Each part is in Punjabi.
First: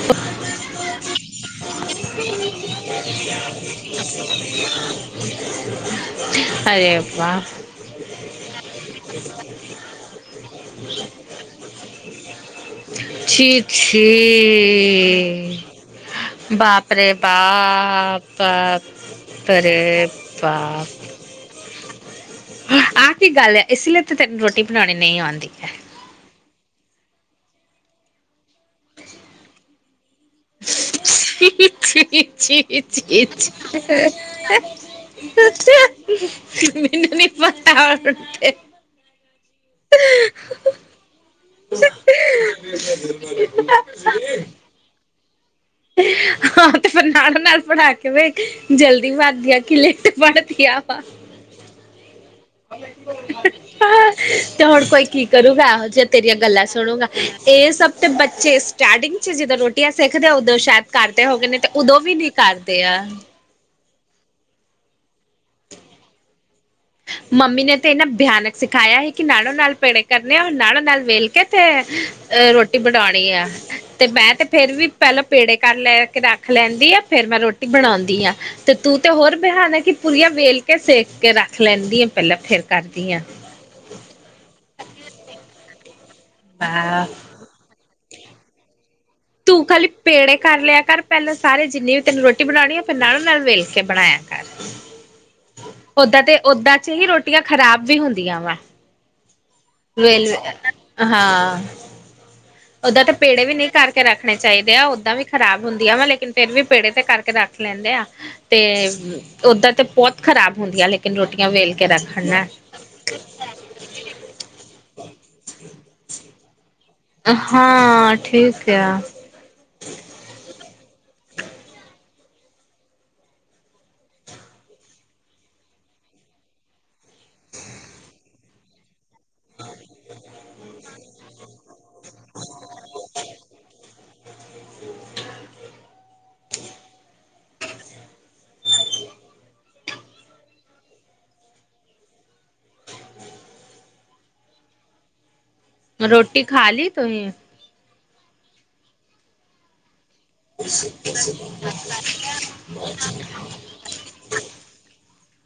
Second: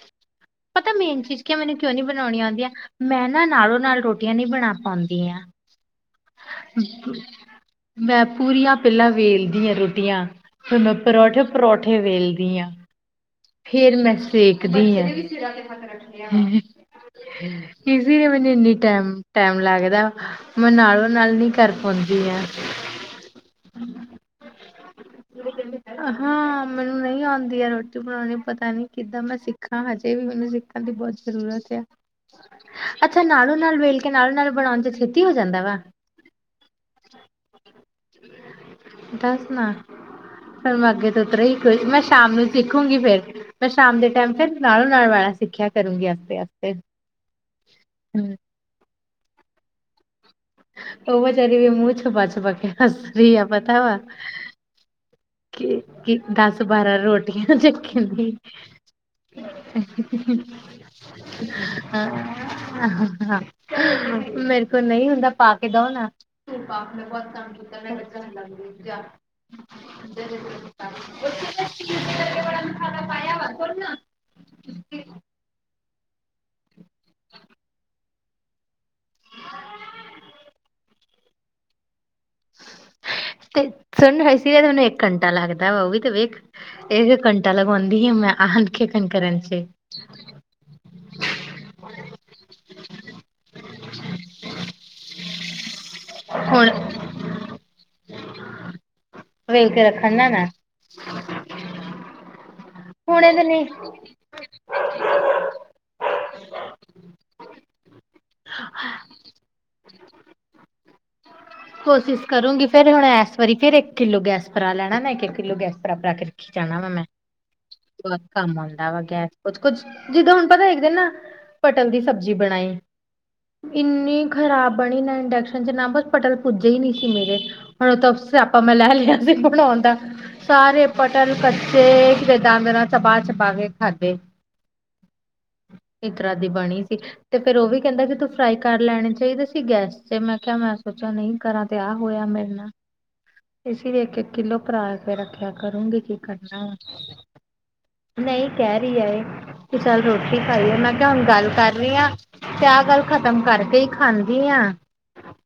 ਹ [inaudible] ਪਤਾ ਮੇਨ ਚੀਜ਼ ਕਿ ਮੈਨੂੰ ਕਿਉਂ ਨੀ ਬਣਾਉਣੀ ਆਉਂਦੀਆਂ ਮੈਂ ਨਾ ਨਾਲੋਂ ਨਾਲ ਰੋਟੀਆਂ ਨੀ ਬਣਾ ਪਾਉਂਦੀ ਆ। ਅਰੇ ਵਾਹ। ਮੈਂ ਪੂਰੀਆਂ ਪਹਿਲਾਂ ਵੇਲਦੀ ਆ ਰੋਟੀਆਂ। ਫੇਰ ਮੈਂ ਪਰੌਠੇ ਪਰੌਠੇ ਵੇਲਦੀ ਹਾਂ। ਛੀਂ, ਛੀਂ। ਦੇਖਦੀ ਹਾ ਇਜੀ ਨੇ ਮੈਨੂੰ ਇੰਨੀ ਟਾਈਮ। [unintelligible] ਟਾਈਮ ਲੱਗਦਾ ਮੈਂ ਨਾਲੋ -ਨਾਲ ਨੀ ਕਰ ਪਾਉਂਦੀ ਆ। ਆਹ ਕੀ ਗੱਲ ਹੈ, ਇਸ ਲਈ ਤੇ ਤੈਨੂੰ ਰੋਟੀ ਬਣਾਉਣੀ ਨਹੀਂ ਆਉਂਦੀ, ਹਾਂ ਮੈਨੂੰ ਨਹੀਂ ਆਉਂਦੀ ਆ ਰੋਟੀ ਬਣਾਉਣੀ ਪਤਾ ਨੀ ਕਿੱਦਾਂ ਮੈਂ ਸਿੱਖੀ। ਸਿੱਖਾਂ ਹਜੇ ਵੀ ਮੈਨੂੰ ਸਿੱਖਣ ਦੀ ਬਹੁਤ ਜ਼ਰੂਰਤ ਆ, ਜੀ ਜੀ ਅੱਛਾ ਨਾਲੋਂ ਨਾਲ ਵੇਲ ਕੇ ਨਾਲੋਂ ਨਾਲ ਬਣਾਉਣ ਚ, ਛੇਤੀ ਹੋ ਜਾਂਦਾ ਵਾ ਅੱਛਾਮੈਨੂੰ ਨੀ ਪਤਾ। [unintelligible] ਦੱਸ ਨਾ ਫਿਰ ਮੈਂ ਅੱਗੇ ਤੋ ਉਸ ਤਰ੍ਹਾਂ ਹੀ, ਕੋਈ ਨੀ ਮੈ ਸ਼ਾਮ ਨੂੰ ਸਿੱਖੂਗੀ, ਫੇਰ ਮੈਂ ਸ਼ਾਮ ਦੇ ਟਾਈਮ ਫਿਰ ਨਾਲੋਂ ਨਾਲ ਵਾਲਾ ਸਿੱਖਿਆ, ਕਰੂੰਗੀ ਆਸਤੇ ਆਸਤੇ ਆਹੋ ਤੇ ਫਿਰ ਨਾਲ ਨਾਲ ਬਣਾ ਕੇ ਵੇਖ। ਜਲਦੀ ਬਣਦੀਆ ਕਿ ਲੇਟ ਬਣਦੀਆ ਵਾ, [unintelligible] ਬਿਚਾਰੀ ਵੀ ਮੂੰਹ ਛੁਪਾ ਛੁਪਾ ਕੇ ਹੱਸ ਰਹੀ ਆ ਪਤਾ ਵਾ, ਤੇ ਹੁਣ ਕੋਈ ਕੀ? ਕਰੂਗਾ ਕਿ ਇਹ ਜਿ ਕਿ ਤੇਰੀਆਂ ਦਸ ਗੱਲਾਂ ਬਾਰਾਂ ਸੁਣੂਗਾ, ਰੋਟੀਆਂ ਇਹ ਸਭ ਚੱਕਣ ਤੇ ਦੀ ਬੱਚੇ ਸਟਾਰਟਿੰਗ ਚ ਜਿੱਦਾ ਰੋਟੀ, ਜਾ ਸਿੱਖਦੇ ਉਦੋਂ ਸ਼ਾਇਦ ਕਰਦੇ ਹੋਗੇ ਨੇ ਤੇ ਉਦੋਂ ਹਾਂ ਵੀ ਨੀ ਕਰਦੇ ਆ। ਮੇਰੇ ਕੋਲੋ ਨਹੀਂ ਹੁੰਦਾ ਪਾ ਕੇ ਦਓ ਨਾ, ਧੂਪ ਬਹੁਤ ਤੰਗ ਮੰਮੀ ਨੇ ਕੀਤਾ ਤੇ ਲੈ ਇਨਾ ਲੱਗ। [unintelligible] ਨਹੀਂ ਉਹ ਨਾਲੋਂ ਨਾਲ ਵੇਲ ਕੇ ਤੇ ਅ ਰੋਟੀ ਬਣਾਉਣੀ ਆ, ਤੇ ਮੈਂ ਤੇ ਫੇਿਰ ਵੀ ਪਹਿਲਾਂ ਪੇੜੇ ਕਰ ਲੈ ਕੇ ਰੱਖ ਲੈਂਦੀ ਆ, ਫੇਰ ਮੈਂ ਰੋਟੀ ਬਣਾਉਂਦੀ ਆ। ਤੇ ਤੂੰ ਤੇ ਹੋਰ ਬੇਹਾਨੇ ਕਿ ਪੁੂਰੀਆਂ ਵੇਲ ਕੇ ਸੇਕ ਕੇ ਰੱਖ ਲੈਂਦੀ ਆ, ਪਹਿਲਾਂ ਫੇਰ ਕਰਦੀ ਆ। ਤੇ ਸੁਣ ਹੱਸੀ ਵੀ ਤੁਹਾਨੂੰ ਇੱਕ ਘੰਟਾ ਲੱਗਦਾ ਵਾ ਉਹ ਵੀ ਤੇ ਵੇਖ ਵਾਹ ਇੱਕ ਘੰਟਾ, ਘੰਟਾ ਲਗਾਉਂਦੀ ਹਾ [unintelligible] ਮੈਂ ਆਹ। ਖੇਖਣ ਕਰਨ। ਚ ਤੂੰ ਖਾਲੀ। ਪੇੜੇ ਕਰ ਲਿਆ ਕਰ ਪੈਹਿਲੋ ਸਾਰੇ ਜਿੰਨੀ ਵੀ ਤੈਨੂੰ ਰੋਟੀ ਬਣਾਣੀ ਆ, ਫਿਰ ਨਾਲੋਂ ਨਾਲ ਵੇਲ ਕੇ ਬਣਾਇਆ ਕਰ। ਓਦਾਂ ਤੇ ਹੁਣ ਓਦਾਂ‌‌ ‌ ਚ ਹੀ ਰੋਟੀਆਂ ਖ਼ਰਾਬ ਵੀ ਹੁੰਦੀਆਂ ਵਾ ਵੇਲ ਕੇ ਰੱਖਣ ਨਾ ਵੇਲ ਨਾ ਆ ਹਾਂ। ਓਦਾਂ ਤੇ ਹੁਣ ਇਹਦੇ ਪੇੜੇ ਵੀ ਲਈ ਨਈ ਕਰਕੇ ਰੱਖਣੇ ਚਾਈਦੇ ਆ, ਓਦਾਂ ਵੀ ਖਰਾਬ ਹੁੰਦੀ ਆ, ਵਾ, ਲੇਕਿਨ ਫਿਰ ਵੀ ਪੇੜੇ ਤੇ ਕਰਕੇ- ਰੱਖ ਲੈਂਦੇ ਆ ਤੇ ਓਦਾਂ ਤੇ ਬੋਤ ਖਰਾਬ ਹੁੰਦੀਆਂ ਲੇਕਿਨ ਰੋਟੀਆਂ ਵੇਲ ਕੇ। ਕੋਸ਼ਿਸ਼ ਰੱਖਣ ਨਾਲ ਕਰੂੰਗੀ ਫੇਰ ਹੁਣ ਏਸ ਵਰੀ ਫੇਰ ਇੱਕ ਕਿੱਲੋ ਗੈਸ ਭਰਾ ਲੈਣਾ ਨਾ ਇੱਕ- ਇੱਕ ਕਿੱਲੋ ਗੈਸ ਭਰਾ-ਭਰਾ ਕੇ। ਕੀ ਕਹਿਣਾ ਵਾ ਮੈ? ਅਹ ਹਾਂ ਠੀਕ ਆ। ਕੁਜ- ਕੁਜ ਜਿੱਦਾਂ ਹੁਣ ਪਤਾ ਇੱਕ ਦਿਨ ਨਾ ਪਟਲ ਦੀ ਸਬਜ਼ੀ ਬਣਾਈ। ਇੰਨੀ ਖਰਾਬ ਬਣੀ ਨਾ ਇੰਡਕਸ਼ਨ ਚ ਨਾ ਬਸ- ਪਟਲ ਪੁੱਜੇ ਈ ਨੀ ਸੀ ਮੇਰੇ ਹੁਣ ਓ, ਤਾਂ ਸਿਆਪਾਂ ਮੈਂ ਲੈ ਲਿਆ ਸੀ ਬਣਾਉਣ ਦਾ। ਸਾਰੇ ਪਟਲ ਕੱਚੇ ਕਿਤੇ ਦਾੰਦ ਨਾਲ ਚਬਾ -ਚਬਾ ਕੇ ਖਾਧੇ, ਇਤਰਾਂ ਦੀ ਬਣੀ ਸੀ। ਤੇ ਫੇਰ ਓ ਵੀ ਕੈਂਦਾ, ਕਿ ਤੂੰ ਫਰਾਈ ਕਰ ਲੈਣੀ ਚਾਈਦੀ ਸੀ ਗੈਸ ਤੇ। ਮੈਂ ਕਿਆ ਮੈਂ- ਸੋਚਿਆ ਨਈ ਕਰਾਂ ਤੇ ਆਹ ਹੋਇਆ ਮੇਰੇ ਨਾਲ। ਇਸ ਇਕ- ਇੱਕ ਕਿੱਲੋ ਭਰਾ ਵਗੇਰਾ- ਪਿਆ ਕਰੂੰਗੀ, ਕੀ ਰੋਟੀ ਖਾ ਕਰਨਾ? ਲਈ ਤੁਸੀਂ ਨਈ ਕੈ ਰੀ ਏ। ਕੀ ਚੱਲ ਰੋਟੀ ਖਾਈਏ, ਮੈਂ ਕਿਆ ਹੁਣ ਗੱਲ ਕਰ ਰੀ ਆਂ ਤੇ ਆਹ ਗੱਲ ਖ਼ਤਮ ਕਰਕੇ ਈ- ਖਾਂਦੀ ਆਂ।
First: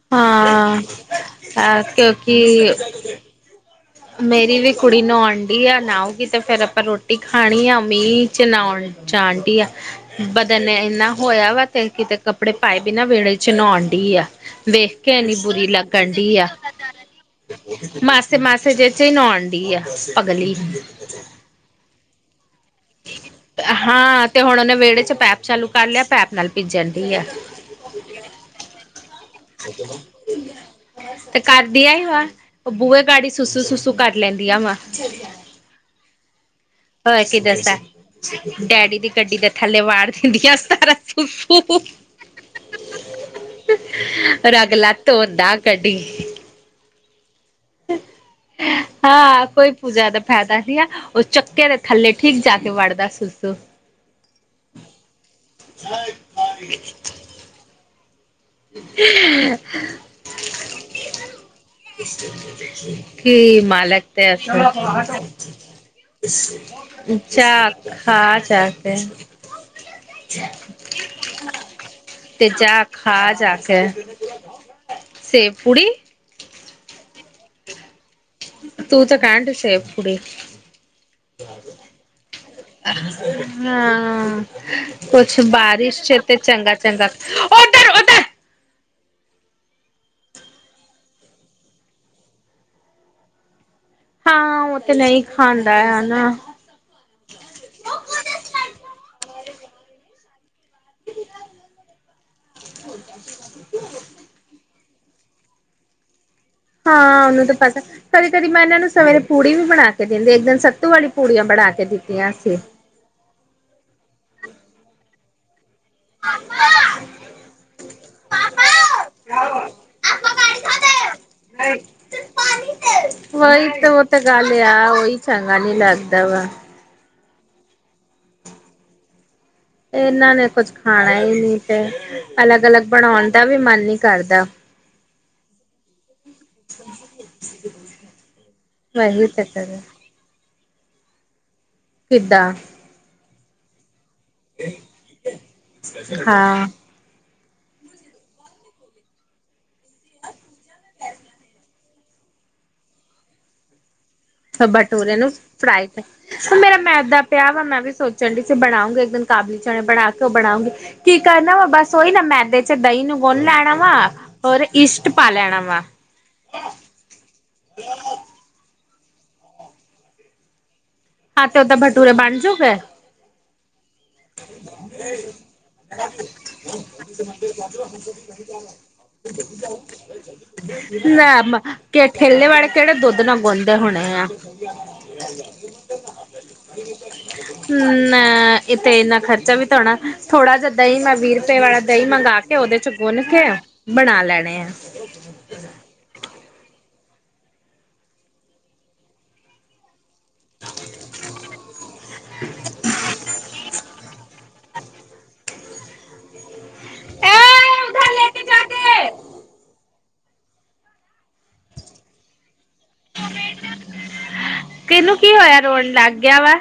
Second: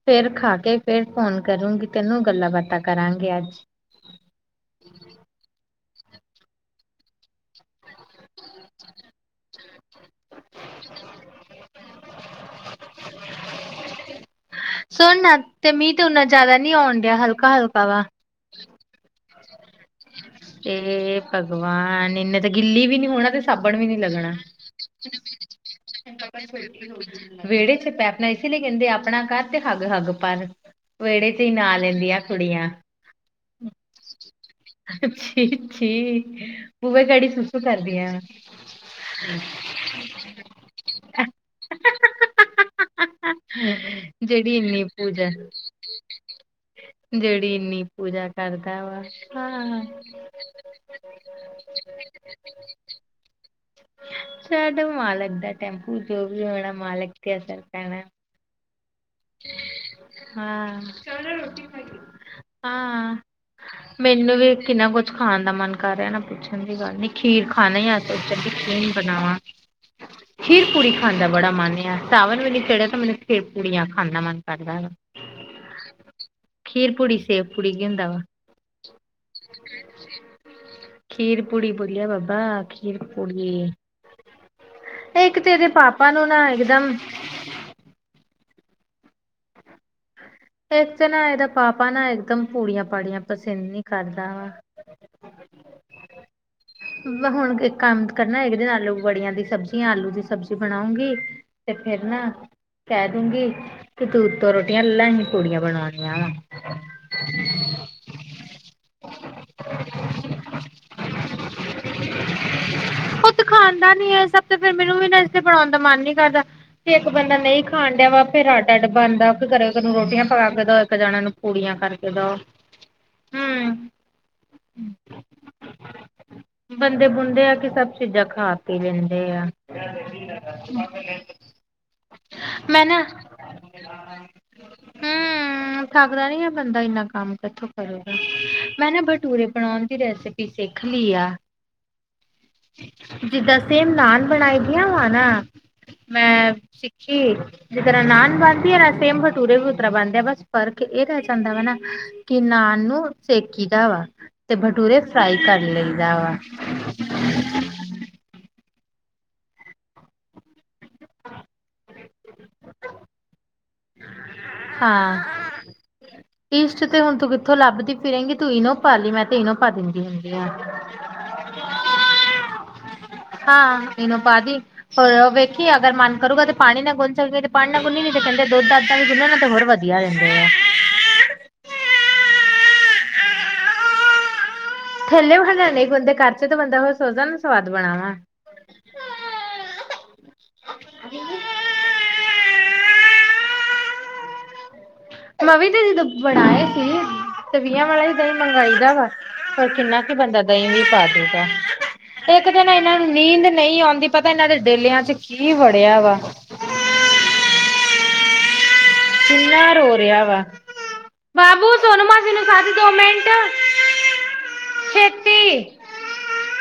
ਫੇਰ ਖਾ ਕੇ ਹਾਂ ਫੇਰ ਫੋਨ ਕਰੂੰਗੀ ਤੈਨੂੰ ਗੱਲਾਂ ਕਿਉਂਕਿ ਬਾਤਾਂ ਕਰਾਂਗੇ ਅੱਜ। ਮੇਰੀ ਵੀ ਕੁੜੀ ਨਾਉਨ ਡੀ ਆ, ਨਾਉਗੀ ਤੇ ਫੇਰ ਆਪਾਂ ਰੋਟੀ ਖਾਣੀ ਆ। ਮੀਂਹ ਚ ਨਾਉਣ - ਚਾ ਆਂਟੀ ਆ। ਬਦਨ ਏਨਾ ਹੋਇਆ ਵਾ ਤੇ ਕਿਤੇ ਕੱਪੜੇ ਪਾਏ ਬਿਨਾ ਵੇਹੜੇ 'ਚ ਨਉਣ ਡੀ ਆ। ‌ ਸੁਣ ਨਾ ਤੇ ਮੀਂਹ ਤੇ ਓਨਾ ਜਾਦਾ ਨੀ ਆਉਣ ਡਿਆ, ਹਲਕਾ ਹਲਕਾ ਵਾ। ਚਾਮਾਸੇ 'ਚ ਈ ਨਉਣ ਡੀ ਆ। ਪਗਲੀ ਏ ਭਗਵਾਨ ਏਨੇ ਤੇ ਗਿੱਲੀ ਵੀ ਨੀ ਹੋਣਾ ਤੇ ਸਾਬਣ ਵੀ ਨੀ ਹਾਂ ਲੱਗਣਾ। ਤੇ ਹੁਣ ਉਹਨੇ ਵਿਹੜੇ ਚ ਪੈਪ ਚਾਲੂ ਕਰ ਲਿਆ ਪੈਪ ਨਾਲ ਭਿੱਜਣ ਡੀ ਆ [unintelligible] ਵੇਹੜੇ' ਚ ਪੈਪ- ਨਈ ਏਸੇ ਲਈ ਕੈਂਦੇ ਆਪਣਾ ਘਰ ਤੇ ਹੱਗ -ਹੱਗ ਭਰ। ਤੇ ਕਰਦੀ ਆ ਵਾ ਓ ਬੂਹੇ ਗਾੜੀ ਸੁਸੂ ਸੁਸੂ ਕਰ ਲੈਂਦੀ ਆ ਵਾਂ। ਛੀ ਛੀ ਬੂਹੇ ਹੋਰ ਗਾੜੀ ਕੀ ਸੁਸੂ ਦੱਸਦਾ ਕਰਦੀਆਂ ਡੈਡੀ ਦੀ ਗੱਡੀ ਦਾ- ਥੱਲੇ ਵਾੜ ਦਿੰਦੀਆਂ ਸਾਰਾ ਫੂ-ਫੂ। ਹਾ ਹਾ ਹਾ -ਜੇੜੀ ਏਨੀ ਰਗਲਾ ਪੂਜਾ। ਧੋਂਦਾ ਕੱਢੀ ਜੇੜੀ ਏਨੀ ਪੂਜਾ ਕਰਦਾ ਵਾ। ਜਾਦਾ ਫੈਦਾ ਵੀਆ ਓ ਚੱਕੇ ਦੇ ਥੱਲੇ ਠੀਕ ਜਾ ਕੇ ਵੜਦਾ ਸੂਸੂ। ਛਡ ਮਾਲਕ ਦਾ ਟੈਂਪੂ ਜੋ ਵੀ ਹੋਣਾ ਮਾਲਕ ਤੇ ਅਸਰ ਪੈਣਾ। ਹੀ ਹੁ ਹਾਂ ਚੱਲ ਆਜਾ ਰੋਟੀ ਖਾਈਏ ਹਾਂ ਕੀ ਮਾਲਕ ਤੇ ਮੈਨੂੰ ਵੀ- ਨਾ ਕੁਝ ਖਾਣ ਦਾ ਮਨ ਕਰ ਰਿਆ ਨਾ ਪੁੱਛਣ ਦੀ ਗੱਲ ਨੀ ਖੀਰ ਜਾ ਖਾਣੀਆ। ਖਾ ਸੋਚਿਆ ਜਾ ਖੀਰ ਕੇ ਬਣਾਵਾ। ਖੀਰ ਪੂੜੀ ਖਾਣ ਦਾ ਬੜਾ ਮਨ ਆ ਸਾਵਨ ਵੀ ਨ ਜਾ ਚੜਿਆ ਤੇ ਮੈ- ਖਾ ਖੀਰ ਜਾ ਪੁੜੀਆਂ ਕੇ ਖਾਣ ਦਾ ਮਨ ਕਰਦਾ ਵਾ। ਸੇਬ ਪੂੜੀ ਖੀਰ ਪੂੜੀ, ਸੇਬ ਪੂੜੀ ਕੀ ਹੁੰਦਾ ਵਾ? ਤੂੰ ਤਾਂ ਕੈਣ ਡੀ ਸੇਵ ਪੂੜੀ। [unintelligible] ਖੀਰ ਪੂੜੀ ਬੋਲਿਆ ਬਾਬਾ ਖੀਰ ਪੂੜੀ [unintelligible] ਕੁਛ ਇੱਕ ਤੇ ਇਹਦੇ ਬਾਰਿਸ਼ ਪਾਪਾ 'ਚ ਨੂੰ ਤੇ ਨਾ ਚੰਗਾ ਇਕਦਮ ਚੰਗਾ- ਓਏ! ਏਕ ਤਾਂ ਨਾ ਏਦਾ ਪਾਪਾ ਨਾ ਇਕਦਮ ਪੂੜੀਆਂ ਪਾੜੀਆਂ ਪਸੰਦ ਨੀ- ਕਰਦਾ ਵਾ। ਹਾਂ ਉਹ ਤੇ ਨਹੀਂ ਖਾਂਦਾ ਹੈ ਨਾ ਹੁਣ ਇੱਕ ਕੰਮ ਕਰਨਾ ਇੱਕ ਦਿਨ ਆਲੂ ਬੜੀਆਂ ਦੀ ਸਬਜ਼ੀ ਜਾਂ ਆਲੂ ਦੀ ਸਬ- ਸਬਜ਼ੀ ਬਣਾਉਂਗੀ ਤੇ ਫੇਰ ਨਾ ਕੈ ਦੂਗੀ ਕਿ ਤੂੰ ਤੋਂ ਰੋਟੀ- ਏ ਅਲਾਂ ਈ ਨੀ ਪੂੜੀਆਂ ਬਣਾਣੀਆਂ। ਹਾਂ ਓਨੂੰ ਤਾਂ ਪਤਾ। ਕਦੀ ਕਦੀ ਮੈਂ ਇਹਨਾਂ ਨੂੰ ਸਵੇਰੇ ਪੂੜੀ ਵੀ ਬਣਾ ਕੇ ਦਿੰਦੀ ਇੱਕ ਦਿਨ ਸੱਤੂ ਵਾਲੀ ਪੂੜੀਆਂ ਬਣਾ ਕੇ ਦਿੱਤੀਆਂ ਸੀਂ। ਪੁੱਤ ਖਾਂਦਾ ਨੀ ਹੈ, ਸਭ ਤੇ ਫਿਰ ਮੈਨੂੰ ਵੀ ਲੰਚ ਬਣਾਉਣ ਦਾ ਮਨ ਨੀ ਕਰਦਾ। ਤੇ ਇੱਕ ਬੰਦਾ ਨਹੀਂ ਖਾਣ ਡੀਆ ਵਾ ਫੇਰ ਅੱਡ ਅੱਡ ਬਣਦਾ, ਇੱਕ ਜਾਣੇ ਨੂੰ ਰੋਟੀਆਂ ਪਕਾ ਕੇ ਦੋ ਇੱਕ ਜਾਣਾ ਨੂੰ ਪੂੜੀਆ ਕੱਢ ਕੇ ਦਿਓ। ਉਹੀ ਤੇ ਉਹ ਤਾਂ ਗੱਲ ਆ ਉਹੀ ਚੰਗਾ ਨੀ ਲੱਗਦਾ ਵਾ। ਬੰਦੇ ਬੁੰਦੇ ਆ ਕਿ ਸਭ ਚੀਜ਼ਾਂ ਖਾ ਪੀ ਲੈਂਦੇ ਆ। ਇਹਨਾਂ ਨੇ ਕੁੱਝ ਖਾਣਾ ਹੀ ਨੀ, ਤੇ ਅਲੱਗ- ਅਲੱਗ ਮੈਂ ਨਾ ਬਣਾਉਣ ਦਾ ਵੀ ਮਨ ਨੀ ਕਰਦਾ। ਹੂੰ। ਥੱਕਦਾ ਨੀ ਹੈ, ਬੰਦਾ ਇੰਨਾ ਕੰਮ ਕਿੱਥੋਂ ਕਰੂਗਾ ਮੈਂ ਨਾ ਵਹੀ ਤੇ ਕਰੇ ਰੈਸਪੀ, ਸਿੱਖ ਲਈ ਆ ਕਿਦਾਂ ਜਿੱਦਾਂ, ਸੇਮ ਨਾਨ ਬਣਾਈ ਦੀਆਂ ਵਾ ਨਾ ਮੈਂ ਹਾਂ ਸਿੱਖੀ ਜਿਸ ਤਰ੍ਹਾਂ ਨਾਨ ਬਣਦੀ ਹੈ, ਸੇਮ ਭਠੂਰੇ ਵੀ ਉੱਸ ਤਰ੍ਹਾਂ ਬਣਦੇ ਆ, ਬਸ ਫਰਕ ਇਹ ਰਹਿ ਜਾਂਦਾ ਵਾ ਨਾ ਕਿ ਨਾਨ ਨੂੰ, ਸੇਕੀ ਦਾ ਵਾ‌ ਬਠੂਰੇ ਨੂੰ ਫਰਾਈ, ਤੇ ਵਾ ਮੇਰਾ ਵੀ ਮੈਂਦਾਂ ਪਿਆ ਵਾ, ਮੈਂ ਵੀ ਸੋਚ ਚੰਡੀ ਸੇ ਬਣਾਉਗੀ, ਇੱਕ ਦਿਨ ਕਾਬਲੀ ਚਣੇ ਬਣਾ ਕੇ, ਉਹ ਬਣਾਉਂਗੀ ਕੀ ਕਰਨਾ ਵਾ, ਬਸ ਉਹੀ ਨਾ, ਮੈਦੇ ਚ ਦਹੀਂ ਨੂੰ, ਗੁਨ ਲੈਣਾ ਵਾ ਔਰ, ਇਸ਼ਟ ਪਾ ਹਾਂ। ਲੈਣਾ ਵਾ ਈਸਟ ਤੇ ਹੁਣ ਤੂੰ, ਕਿੱਥੋਂ ਲੱਭਦੀ ਫ਼ਰੇਗੀ ਤੂੰ, ਇਹਨੂੰ ਪਾ ਲਈ ਮੈਂ ਤੇ ਇਹਨੂੰ ਪਾ ਦਿੰਦੀ ਹੁੰਦੀ ਆ। ਆਟੇ ਉੱਤੇ ਭਠੂਰੇ ਬਣ ਜੂ ਗੇ ਹਾਂ ਇਨੂੰ ਪਾ ਦੀ, ਹੋਰ ਵੇਖੀਏ ਅਗਰ ਮਨ ਕਰੂਗਾ, ਤੇ ਪਾਣੀ ਨਾ ਗੁੰਨ ਸਕਏ ਤੇ ਪਾਣੀ ਨਾ ਗੁੰਨੀ ਕਹਿੰਦੇ ਦੁੱਧ ਅੱਦਾਂ ਵੀ, ਤੇ ਹੋਰ ਵਧੀਆ ਰਹਿੰਦੇ ਆ‌ ਲੇ ਕਿ ਠੇਲੇ ਵਾਲੇ ਕਿਹੜੇ ਦੁੱਧ ਨਾਲ ਗੁੰਉਦੇ ਹੋਣੇ ਆ ਥੈਲੇ ਵਾਲੇ ਨਈ ਬਣਦੇ ਘਰ ਚ, ਤੇ ਬੰਦਾ ਸੋਚਦਾ ਨਾ ਸਵਾਦ ਬਣਾ ਵਾ ਇੱਥੇ, ਇੰਨਾ ਖਰਚਾ ਵੀ ਹੋਣਾ ਥੋੜਾ ਜਿਹਾ ਦਹੀਂ ਮੈਂ ਵੀਹ ਰੁਪਏ ਵਾਲਾ ਦਹੀਂ, ਮੰਗਾ ਕੇ ਉਹਦੇ ਚ ਗੁੰਨ ਕੇ ਬਣਾ ਲੈਣੇ ਆ। ਮਵੀ ਤੇ ਜਦੋਂ ਬਣਾਏ ਸੀ। ਤੇਵਹ ਵਾਲਾ, ਦਹੀਂ ਮੰਗਾਈ ਦਾ ਵਾ ਪਰ ਕਿੰਨਾ ਬੰਦਾ ਦਹੀਂ ਨਹੀਂ ਪਾ ਦੇਂਦਾ, ਇੱਕ ਦਿਨ ਇਹਨਾਂ ਨੂੰ ਨੀਂਦ ਨਹੀਂ ਆਉਂਦੀ ਪਤਾ ਇਹਨਾਂ ਦੇ ਡੇਲਿਆ ਚ, ਕੀ ਵੜਿਆ ਵਾ ਐ ਉਠਾ ਲੈ ਕੇ ਚੱਲ ਕੇ ਕਿੰਨਾ, ਰੋ ਰਿਹਾ ਵਾ ਬਾਬੂ ਸਨਮਾ, ਮੈਨੂੰ ਛੱਡ ਦੋ ਮਿੰਟ ਤੈਨੂੰ ਕੀ ਹੋਇਆ, ਛੇਤੀ ਰੋਣ ਲੱਗ ਗਿਆ ਵਾ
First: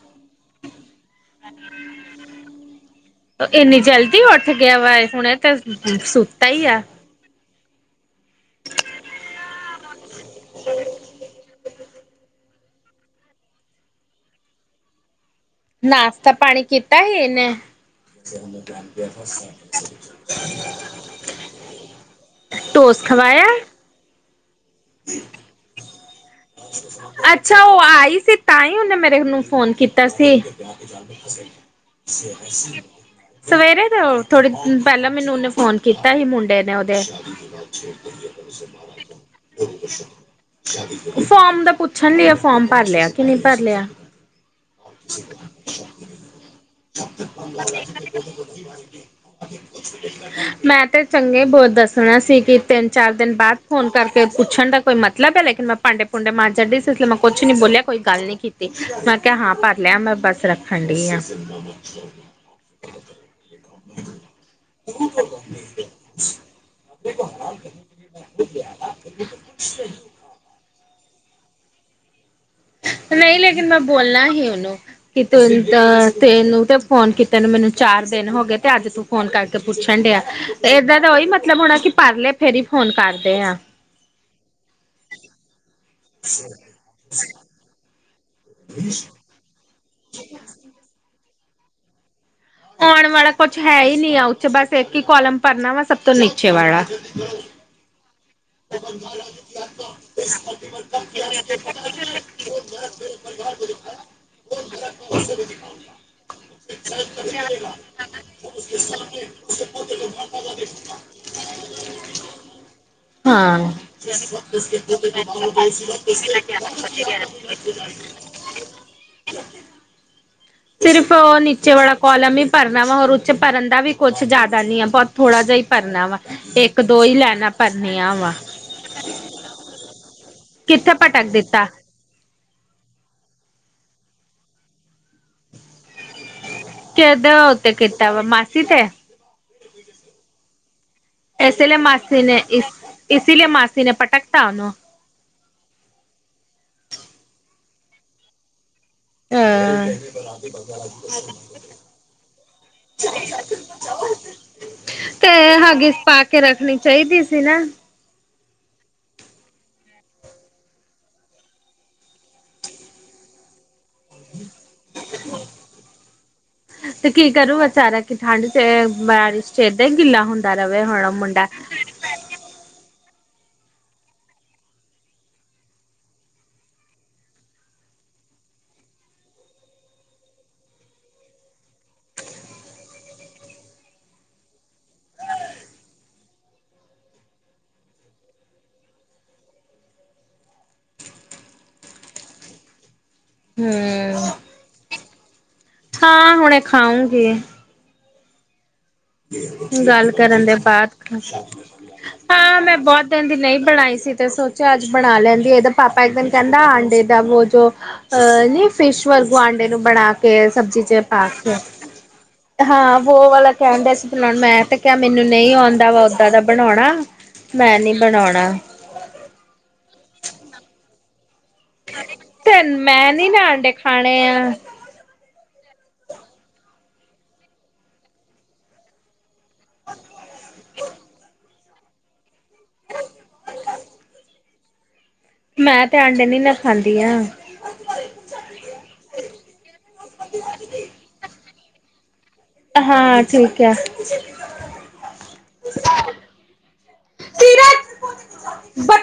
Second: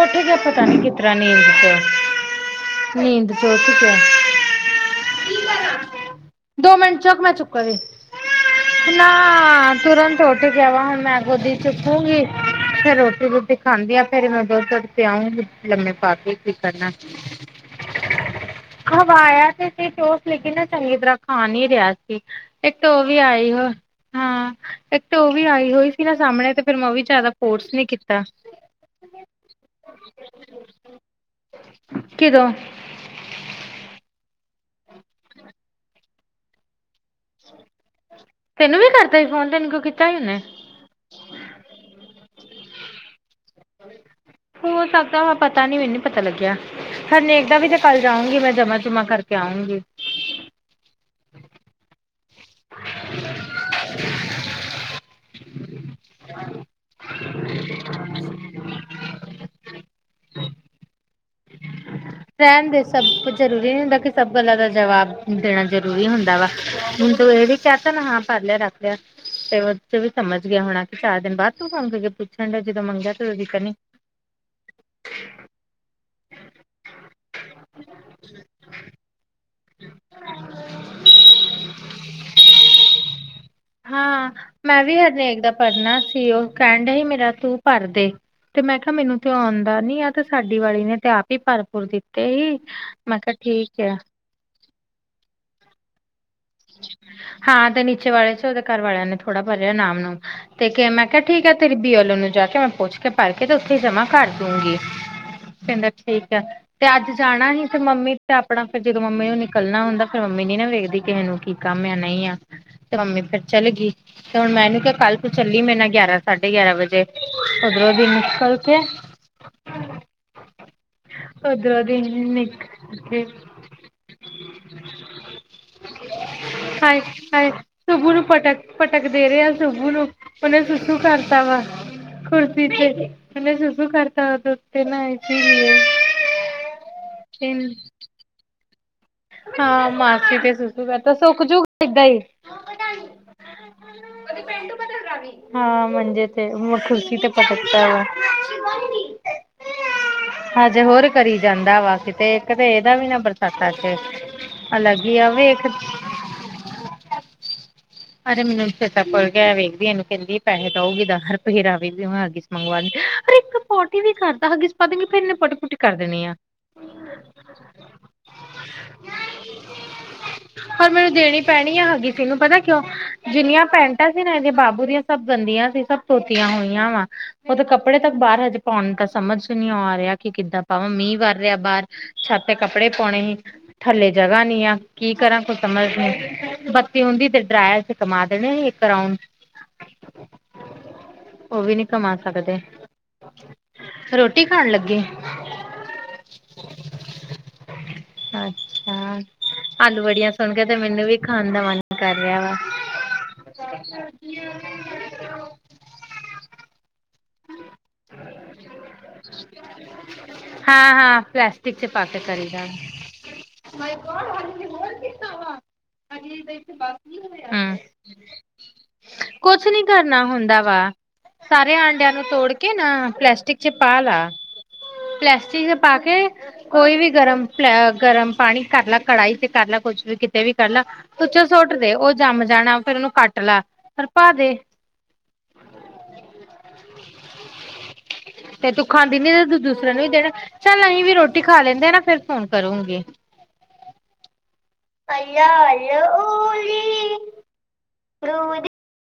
ਉੱਠ ਗਿਆ ਪਤਾ ਨੀ ਕਿਸ ਤਰ੍ਹਾਂ ਨੀਂਦ ਚੋ ਨੀਂਦ ਚੋ ਉੱਠ ਇੰਨੀ ਗਿਆ ਜਲਦੀ ਉੱਠ ਗਿਆ ਵਾ ਹੁਣੇ ਫਿਰ ਚੁੱਕ ਸੁ ਦੋ ਮਿੰਟ ਚੁੱਕ, ਮੈਂ ਚੁੱਕ ਵੀ ਨਾ ਤੁਰੰਤ ਛੋਟੇ ਕੇਵੇਂ ਮੈਂ ਗੋਦੀ ਚੁੱਕੂਗੀ, ਫੇਰ ਰੋਟੀ -ਰੁਟੀ ਖਾਂਦੀ ਆ ਫੇਰ ਮੈਂ ਦੁੱਧ -ਦਧ ਪਿਆਉਂਗੀ ਨਾਸ਼ਤਾ, ਪਾਣੀ ਕੀਤਾ ਸੀ ਇਹਨੇ? ਖਵਾਇਆ [unintelligible] ਤੇ ਸੀ ਟੋਸ ਲੇਕਿਨ ਨਾ ਚੰਗੀ ਤਰ੍ਹਾਂ [inaudible] ਖਾ ਨਹੀਂ ਰਿਹਾ ਸੀ, ਇੱਕ ਤਾਂ ਟੋਸ ਉਹ ਵੀ ਖਵਾਇਆ। ਆਈ ਹੋ, ਹਾਂ ਇੱਕ ਤਾਂ ਉਹ ਵੀ ਆਈ ਹੋਈ ਨਾ ਸਾਹਮਣੇ ਤੇ ਫਿਰ ਮੈਂ ਉਹ ਵੀ ਜ਼ਿਆਦਾ ਅੱਛਾ, ਫੋਰਸ ਉਹ ਨੀ ਆਈ ਕੀਤਾ ਸੀ ਤਾਂ ਹੀ, ਉਹਨੇ ਮੇਰੇ ਨੂੰ ਫੋਨ ਕੀਤਾ ਸੀ। [unintelligible] [inaudible] ਕਿਦੋਂ ਸਵੇਰੇ ਦੇ, ਥੋੜੇ ਦਿਨ ਪਹਿਲਾਂ ਮੈਨੂੰ, ਉਹਨੇ ਫੋਨ ਕੀਤਾ ਸੀ ਮੁੰਡੇ ਨੇ ਉਹਦੇ ਠੀਕ। ਤੈਨੂੰ ਵੀ ਕਰਤਾ ਸੀ ਫੋਨ, ਮੈਂਨੂੰ ਤੇ ਕੀਤਾ ਹੋਣਾ ਫੋਮ ਦਾ ਪੁੱਛਣ ਡੀਆ ਫੋਮ ਭਰ ਲਿਆ, ਕਿ ਨਹੀਂ ਭਰ ਲਿਆ ਹੋ ਸਕਦਾ ਮੈਂ ਪਤਾ ਨਈ, ਮੈਨੂੰ ਪਤਾ ਲੱਗਿਆ ਹਰਨੇਕ ਦਾ ਵੀ ਤੇ ਕੱਲ ਜਾਊਂਗੀ, ਮੈਂ ਜਮਾ ਜੁਮਾ ਕਰਕੇ ਆਊਂਗੀ‌। ਮੈਂ ਤੇ ਚੰਗੇ, ਬਹੁਤ ਦੱਸਣਾ ਸੀ। ਕਿ, ਤਿੰਨ- ਚਾਰ ਦਿਨ ਬਾਅਦ ਫੋਨ ਕਰਕੇ, ਪੁੱਛਣ ਦਾ ਕੋਈ ਮਤਲਬ, ਹੈ ਲੇਕਿਨ ਮੈਂ ਭਾਂਡੇ -ਪੁਡੇ ਮਾਂਝ ਛੱਡੀ ਸੀ, ਇਸ ਮੈਂ ਕੁਛ ਨਈ ਬੋਲਿਆ, ਕੋਈ ਗੱਲ ਨਈ ਕੀਤੀ ਮੈਂ ਕਿਹਾ, ਹਾਂ ਭਰ ਲਿਆ ਮੈਂ ਬਸ ਰੱਖ ਠੰਡੀ ਆ ਰਹਿਣ ਦੇ, ਸਭ ਕੁਝ ਜਰੂਰੀ ਨਈ ਹੁੰਦਾ ਕਿ, ਸਭ ਗੱਲਾਂ ਦਾ ਜਵਾਬ ਦੇਣਾ ਜ਼ਰੂਰੀ ਹੁੰਦਾ ਵਾ, ਹੁਣ ਇਹ ਵੀ ਚਾਤਨ ਹਾਂ ਭਰ ਲਿਆ, ਰੱਖ ਲਿਆ ਤੇ ਓਚ ਵੀ ਸਮਝ ਗਿਆ ਹੋਣਾ ਕਿ ਚਾਰ ਦਿਨ ਬਾਦ ਤੂੰ ਫੋਨ ਕਰੇਆ ਫਿਰ। ਚੰਡਾ ਜਦੋਂ ਮੰਗ ਤੇ ਨਈ ਲੇਕਿਨ ਮੈਂ ਬੋਲਨਾ ਹੀ ਓਨੂੰ ਕਿ ਤੂੰ ਤ ਤੇਨੂੰ ਤੇ ਫੋਨ ਕੀਤੇ ਨੂੰ ਮੈਨੂੰ ਚਾਰ ਦਿਨ ਹੋ ਗਏ ਤੇ ਅੱਜ ਤੂੰ ਫੋਨ ਕਰ ਕੇ ਪੁੱਛਣ ਡਿਐਂ ਤੇ ਏਦਾਂ ਤਾਂ ਓਈ ਮਤਲਬ ਹੋਣਾ ਕਿ ਪਾਰਲੇ ਫੇਰ ਈ ਫੋਨ ਕਰਦੇ ਆਂ। ਹਾਂ, ਮੈਂ ਵੀ ਹਰਏਕ ਦਾ ਭਰਨਾ ਸੀ। ਓ ਕੈਣ ਡਏ ਸੀ ਮੇਰਾ ਤੂੰ ਭਰਦੇ ਤੇ ਮੈਂ ਕਿਆ ਮੈਨੂੰ ਤੇ ਔਂਦਾ ਨੀ ਆ ਤੇ ਸਾਡੀ ਵਾਲੀ ਨੇ ਤੇ ਆਪ ਈ ਭਰ-ਭੁਰ ਦਿੱਤੇ ਹੀ। ਔਣ ਵਾਲਾ ਕੋਛ ਹੈ ਈ ਨੀ ਆ ਉੱਥੇ ਬਸ ਏੱਕ ਈ ਕੋਲਮ ਭਰਨਾ ਵਾ, ਸਭ ਤੋਂ ਨੀਚੇ ਵਾਲਾ। ਛੇ ਵਾਲੇ ਸੀ ਓਦੇ ਘਰ ਵਾਲੇਆਂ ਨੇ ਥੋੜਾ ਭਰੇਆ ਨਾਮ-ਨੂਮ। ਤੇ ਕਿਐ ਮੈਂ ਕਿਆ ਠੀਕ ਐ ਤੇਰੀ ਬੀ ਐਲ ਓ ਨੂੰ ਜਾ ਕੇ, ਮੈਂ ਪੁੱਛ ਕੇ, ਭਰ ਕੇ ਤੇ ਓਥੇ ਈ ਜਮਾਂ ਕਰ ਦੂੰਗੀ। ਕੇਂਦਾ ਠੀਕ ਐ। ਤੇ ਅੱਜ ਜਾਣਾ ਹੀ ਤੇ ਮੰਮੀ ਤੇ ਆਪਣਾ ਫੇਰ ਜਦੋਂ ਮੰਮੀ ਨੂੰ ਨਿਕਲਣਾ ਹੁੰਦਾ ਫੇਰ ਮੰਮੀ ਨੀ ਨਾ ਵੇਖਦੀ ਕਿਹੇ ਨੂੰ ਕੀ ਕੰਮ ਏਆ, ਨਈ ਆ। ਤੇ ਮੰਮੀ ਫੇਰ ਹਾਂ ਚੱਲੇ ਗੀ ਤੇ ਹੁਣ ਮੈਂ ਏਨੂੰ ਕਿਆ ਕੱਲ ਤੂੰ ਚੱਲੀ ਮੇਰੇ ਨਾਲ ਗਿਆਰਾਂ, ਸਾਢੇ ਗਿਆਰਾਂ ਵਜੇ ਤੇ ਏਧਰੋਂ ਦੀ ਨਿਕਲ ਕੇ ਸਿਰਫ ਓ ਨੀਚੇ ਉਧਰੋਂ ਵਾਲਾ ਦੀ ਕੋਲਮ ਈ ਭਰਨਾ ਵਾ ਨਿਕਲ ਹੋਰ ਕੇ ਉੱਚ ਭਰਨ ਦਾ ਵੀ ਕੋੱਛ ਜਿਆਦਾ ਨੀ ਐ। ਬੋਤ ਥੋੜਾ ਜਾ ਈ ਭਰਨਾ ਵਾ। ਏੱਕ ਹਾਏ ਦੋ ਈ ਹਾਏ ਲੈਨਾ ਸੁਬੂ ਨੂੰ ਪਟਕ-ਪਟਕ ਦੇ ਰੇਐ, ਸੁਬੂ ਨੂੰ। ਓਨੇ ਕਿੱਥੇ ਸੁੱਸੂ ਭਟਕ ਕਰਤਾ ਵਾ ਦਿੱਤਾ ਕੁਰਸੀ ਤੇ, ਤੇ ਓਨੇ ਸੁਸੂ ਕਰਤਾ ਓਦੇ ਉੱਤੇ ਨਾ ਇਸੀ ਲੀਏ। [unintelligible] ਕੇਦੇ ਉੱਤੇ ਕੀਤਾ ਵਾ? ਮਾਸੀ ਤੇ? ਹਾਂ, ਮਾਸੀ ਤੇ ਸੁ [unintelligible] ਆਪੇ ਸੋੱਕ ਇਸ ਲਈ ਜੁਗਾ ਏਦਾਂ ਈ। ਮਾਸੀ ਨੇ ਇਸ ਇਸ ਲਈ ਮਾਸੀ ਨੇ ਪਟਕਤਾ ਉਹਨੂੰ ਹਾਂ ਮੰਜੇ ਤੇ ਮ ਕੁਰਸੀ ਤੇ ਪਟਕਤਾ ਵਾ। ਹਾਂ ਹਜੇ ਹੋਰ ਕਰੀ ਜਾਂਦਾ ਵਾ। ਕਿਤੇ ਏੱਕ ਤੇ ਏਦਾ ਵੀ ਨਾ ਬਰਸਾਤਾ ਤੇ ਅਲੱਗ ਈ ਤੇ ਆ ਵੇਖ ਹਗਿਸ ਪਾ ਕੇ ਰੱਖਣੀ ਚਾਹੀਦੀ ਸੀ ਨਾ ਅਰੇ ਮੈਨੂੰ [unintelligible] ਕਿਐ ਵੇਖਦੀ ਏਨੂੰ ਕੇਂਦੀ ਏ ਪੈਹੇ ਦਉਗੀ ਦਾਹ ਰਪਈਏ ਦਾ ਵੇਖਦੀ ਹਾਂ ਹੱਗਿਸ ਮੰਗਵਾਂਦ, ਅਰੇ ਇੱਕ ਪੋਟੀ ਵੀ ਕਰਦਾ ਹੱਗਿਸ ਪਦ ਨੀ ਫੇਰ ਏਨੇ ਪੋਟੀ-ਪੁਟੀ ਕਰ ਦੇਣੀ ਆ। ਤੇ ਕੀ ਕਰੂ ਵਿਚਾਰਾ ਕਿ ਠੰਡ 'ਚ ਬਾਰਿਸ਼ 'ਚ ਏਦਾਂ ਈ ਗਿੱਲਾ ਹੁੰਦਾ ਰਵੈ ਹੋਣਾ ਮੁੰਡਾ। ਤੈਨੂੰ ਪਤਾ ਐ ਕਿਉਂ ਜਿੰਨੀਆਂ ਪੈਂਟਾਂ ਸੀ ਨਾ ਏਦੇ ਬਾਬੂ ਦੀਆਂ ਸਭ ਗੰਦੀਆਂ ਸੀ। ਸਭ ਧੋਤੀਆਂ ਹੋਈਆਂ ਵਾ। ਏਦੇ ਕੱਪੜੇ ਤੱਕ ਬਾਰ ਹਜੇ ਪੋਣ ਤਾਂ ਸਮਝ ਨੀ ਓ ਆ ਰਿਐ ਕਿ ਕਿੱਦਾਂ ਪਾਵਾਂ ਮੀਂਅ ਵਰ ਰਿਐ ਬਾਰ। ਛੱਤ ਤੇ ਕੱਪੜੇ ਪੌਣੇ ਹੀ। ਥੱਲੇ ਜਗ੍ਹਾ ਨੀ ਆ। ਕੀ ਕਰਾਂ, ਕੋਈ ਸਮਝ ਨੀ। ਬੱਤੀ ਹੁੰਦੀ ਤੇ ਡਰਾਏਰ 'ਚ ਘਮਾ ਦੇਣੇ ਹੀ ਏੱਕ ਰਾਊਂਡ, ਓ ਵੀ ਨੀ ਘਮਾ ਸਕਦੇ। ਹੂੰ ਰੋਟੀ ਖਾਣ ਲੱਗੇ? ਹਾਂ, ਹੁਣੇ ਖਾਉਂਗੇ। [unintelligible] ਅੱਛਾ, ਆਲੂ ਗੱਲ ਵੜੀਆਂ ਕਰਨ ਸੋਣ ਦੇ ਕੇ ਤੇ ਬਾਅਦ ਮੈਨੂੰ ਵੀ ਖਾਣ ਦਾ ਮਨ ਕਰ ਰੇਆ ਵਾ। ਤੇਂਦੀ ਨਈ ਬਣਾਈ ਸੀ ਤੇ ਸੋਚਿਆ ਅੱਜ ਬਣਾ ਲੈਂਦੀ। ਏਦੇ ਪਾਪਾ ਇੱਕ ਦਿਨ ਕੈਂਦਾ ਆਂਡੇ [unintelligible] 'ਚੋਂ ਅ ਨੀ ਫਿਸ਼ ਵਾਂਗੂ ਆਂਡੇ ਨੂੰ ਬਣਾ ਕੇ ਸਬਜ਼ੀ 'ਚ ਪਾ ਕੇ ਤੇ ਪਾ ਕੇ ਤਰੀ ਹਾਂ, ਬੋਅ ਵਾਲਾ ਕੈਂਦਾ ਸੀ ਪਲਾ ਮੈਂ ਤੇ ਹੋਰ ਕਿਆ ਮੈਨੂੰ ਕਿੰਨਾ ਨਈ ਵਾ ਔਂਦਾ ਵਾ ਓਦਾਂ ਦਾ ਹਾਲੇ ਤਾਂ ਇੱਥੇ ਬਨੌਣਾ। ਬਸ ਨੀ ਹੋਇਆ। ਮੈਂ ਨੀ ਬਨੌਣਾ। ਕੁਛ ਨੀ ਕਰਨਾ ਹੁੰਦਾ ਵਾ ਸਾਰੇ ਆਂ ਨੂੰ ਤੋੜ ਤੇ ਕੇ ਨਾ ਮੈਂ ਨੀ ਨਾ ਪਲਾਸਟਿਕ ਚ ਆਂਡੇ ਪਾ ਲਾ। ਖਾਣੇ ਆ ਪਲਾਸਟਿਕ ਚ ਪਾ ਕੇ ਕੋਈ ਵੀ ਗਰਮ ਪ ਗਰਮ ਪਾਣੀ ਕਰ ਲਾ ਕੜਾਹੀ ਤੇ ਕਰ ਲਾ ਕੁਛ ਵੀ ਕਿਤੇ ਵੀ ਕਰ ਲਾ ਤੁ ਸੁੱਟ ਦੇ ਉਹ ਜੰਮ ਜਾਣਾ ਫੇਰ ਉਹਨੂੰ ਕੱਟ ਲਾ ਫੇਰ ਪਾ ਦੇ ਮੈਂ ਤੇ ਆਂਡੇ ਨੀ ਨਾ ਖਾਂਦੀ ਆ ਤੇ ਤੂ ਖਾਂਦੀ ਨੀ ਤੁ ਦੂਸਰਿਆਂ ਨੂੰ ਵੀ ਦੇਣਾ ਚੱਲ ਅਹੀ ਵੀ ਰੋਟੀ ਖਾ ਲੈਂਦੇ ਨਾ ਫੇਰ ਫੋਨ ਕਰੂਗੀ ਹਾਂ ਠੀਕ [unintelligible] ਆ [unintelligible]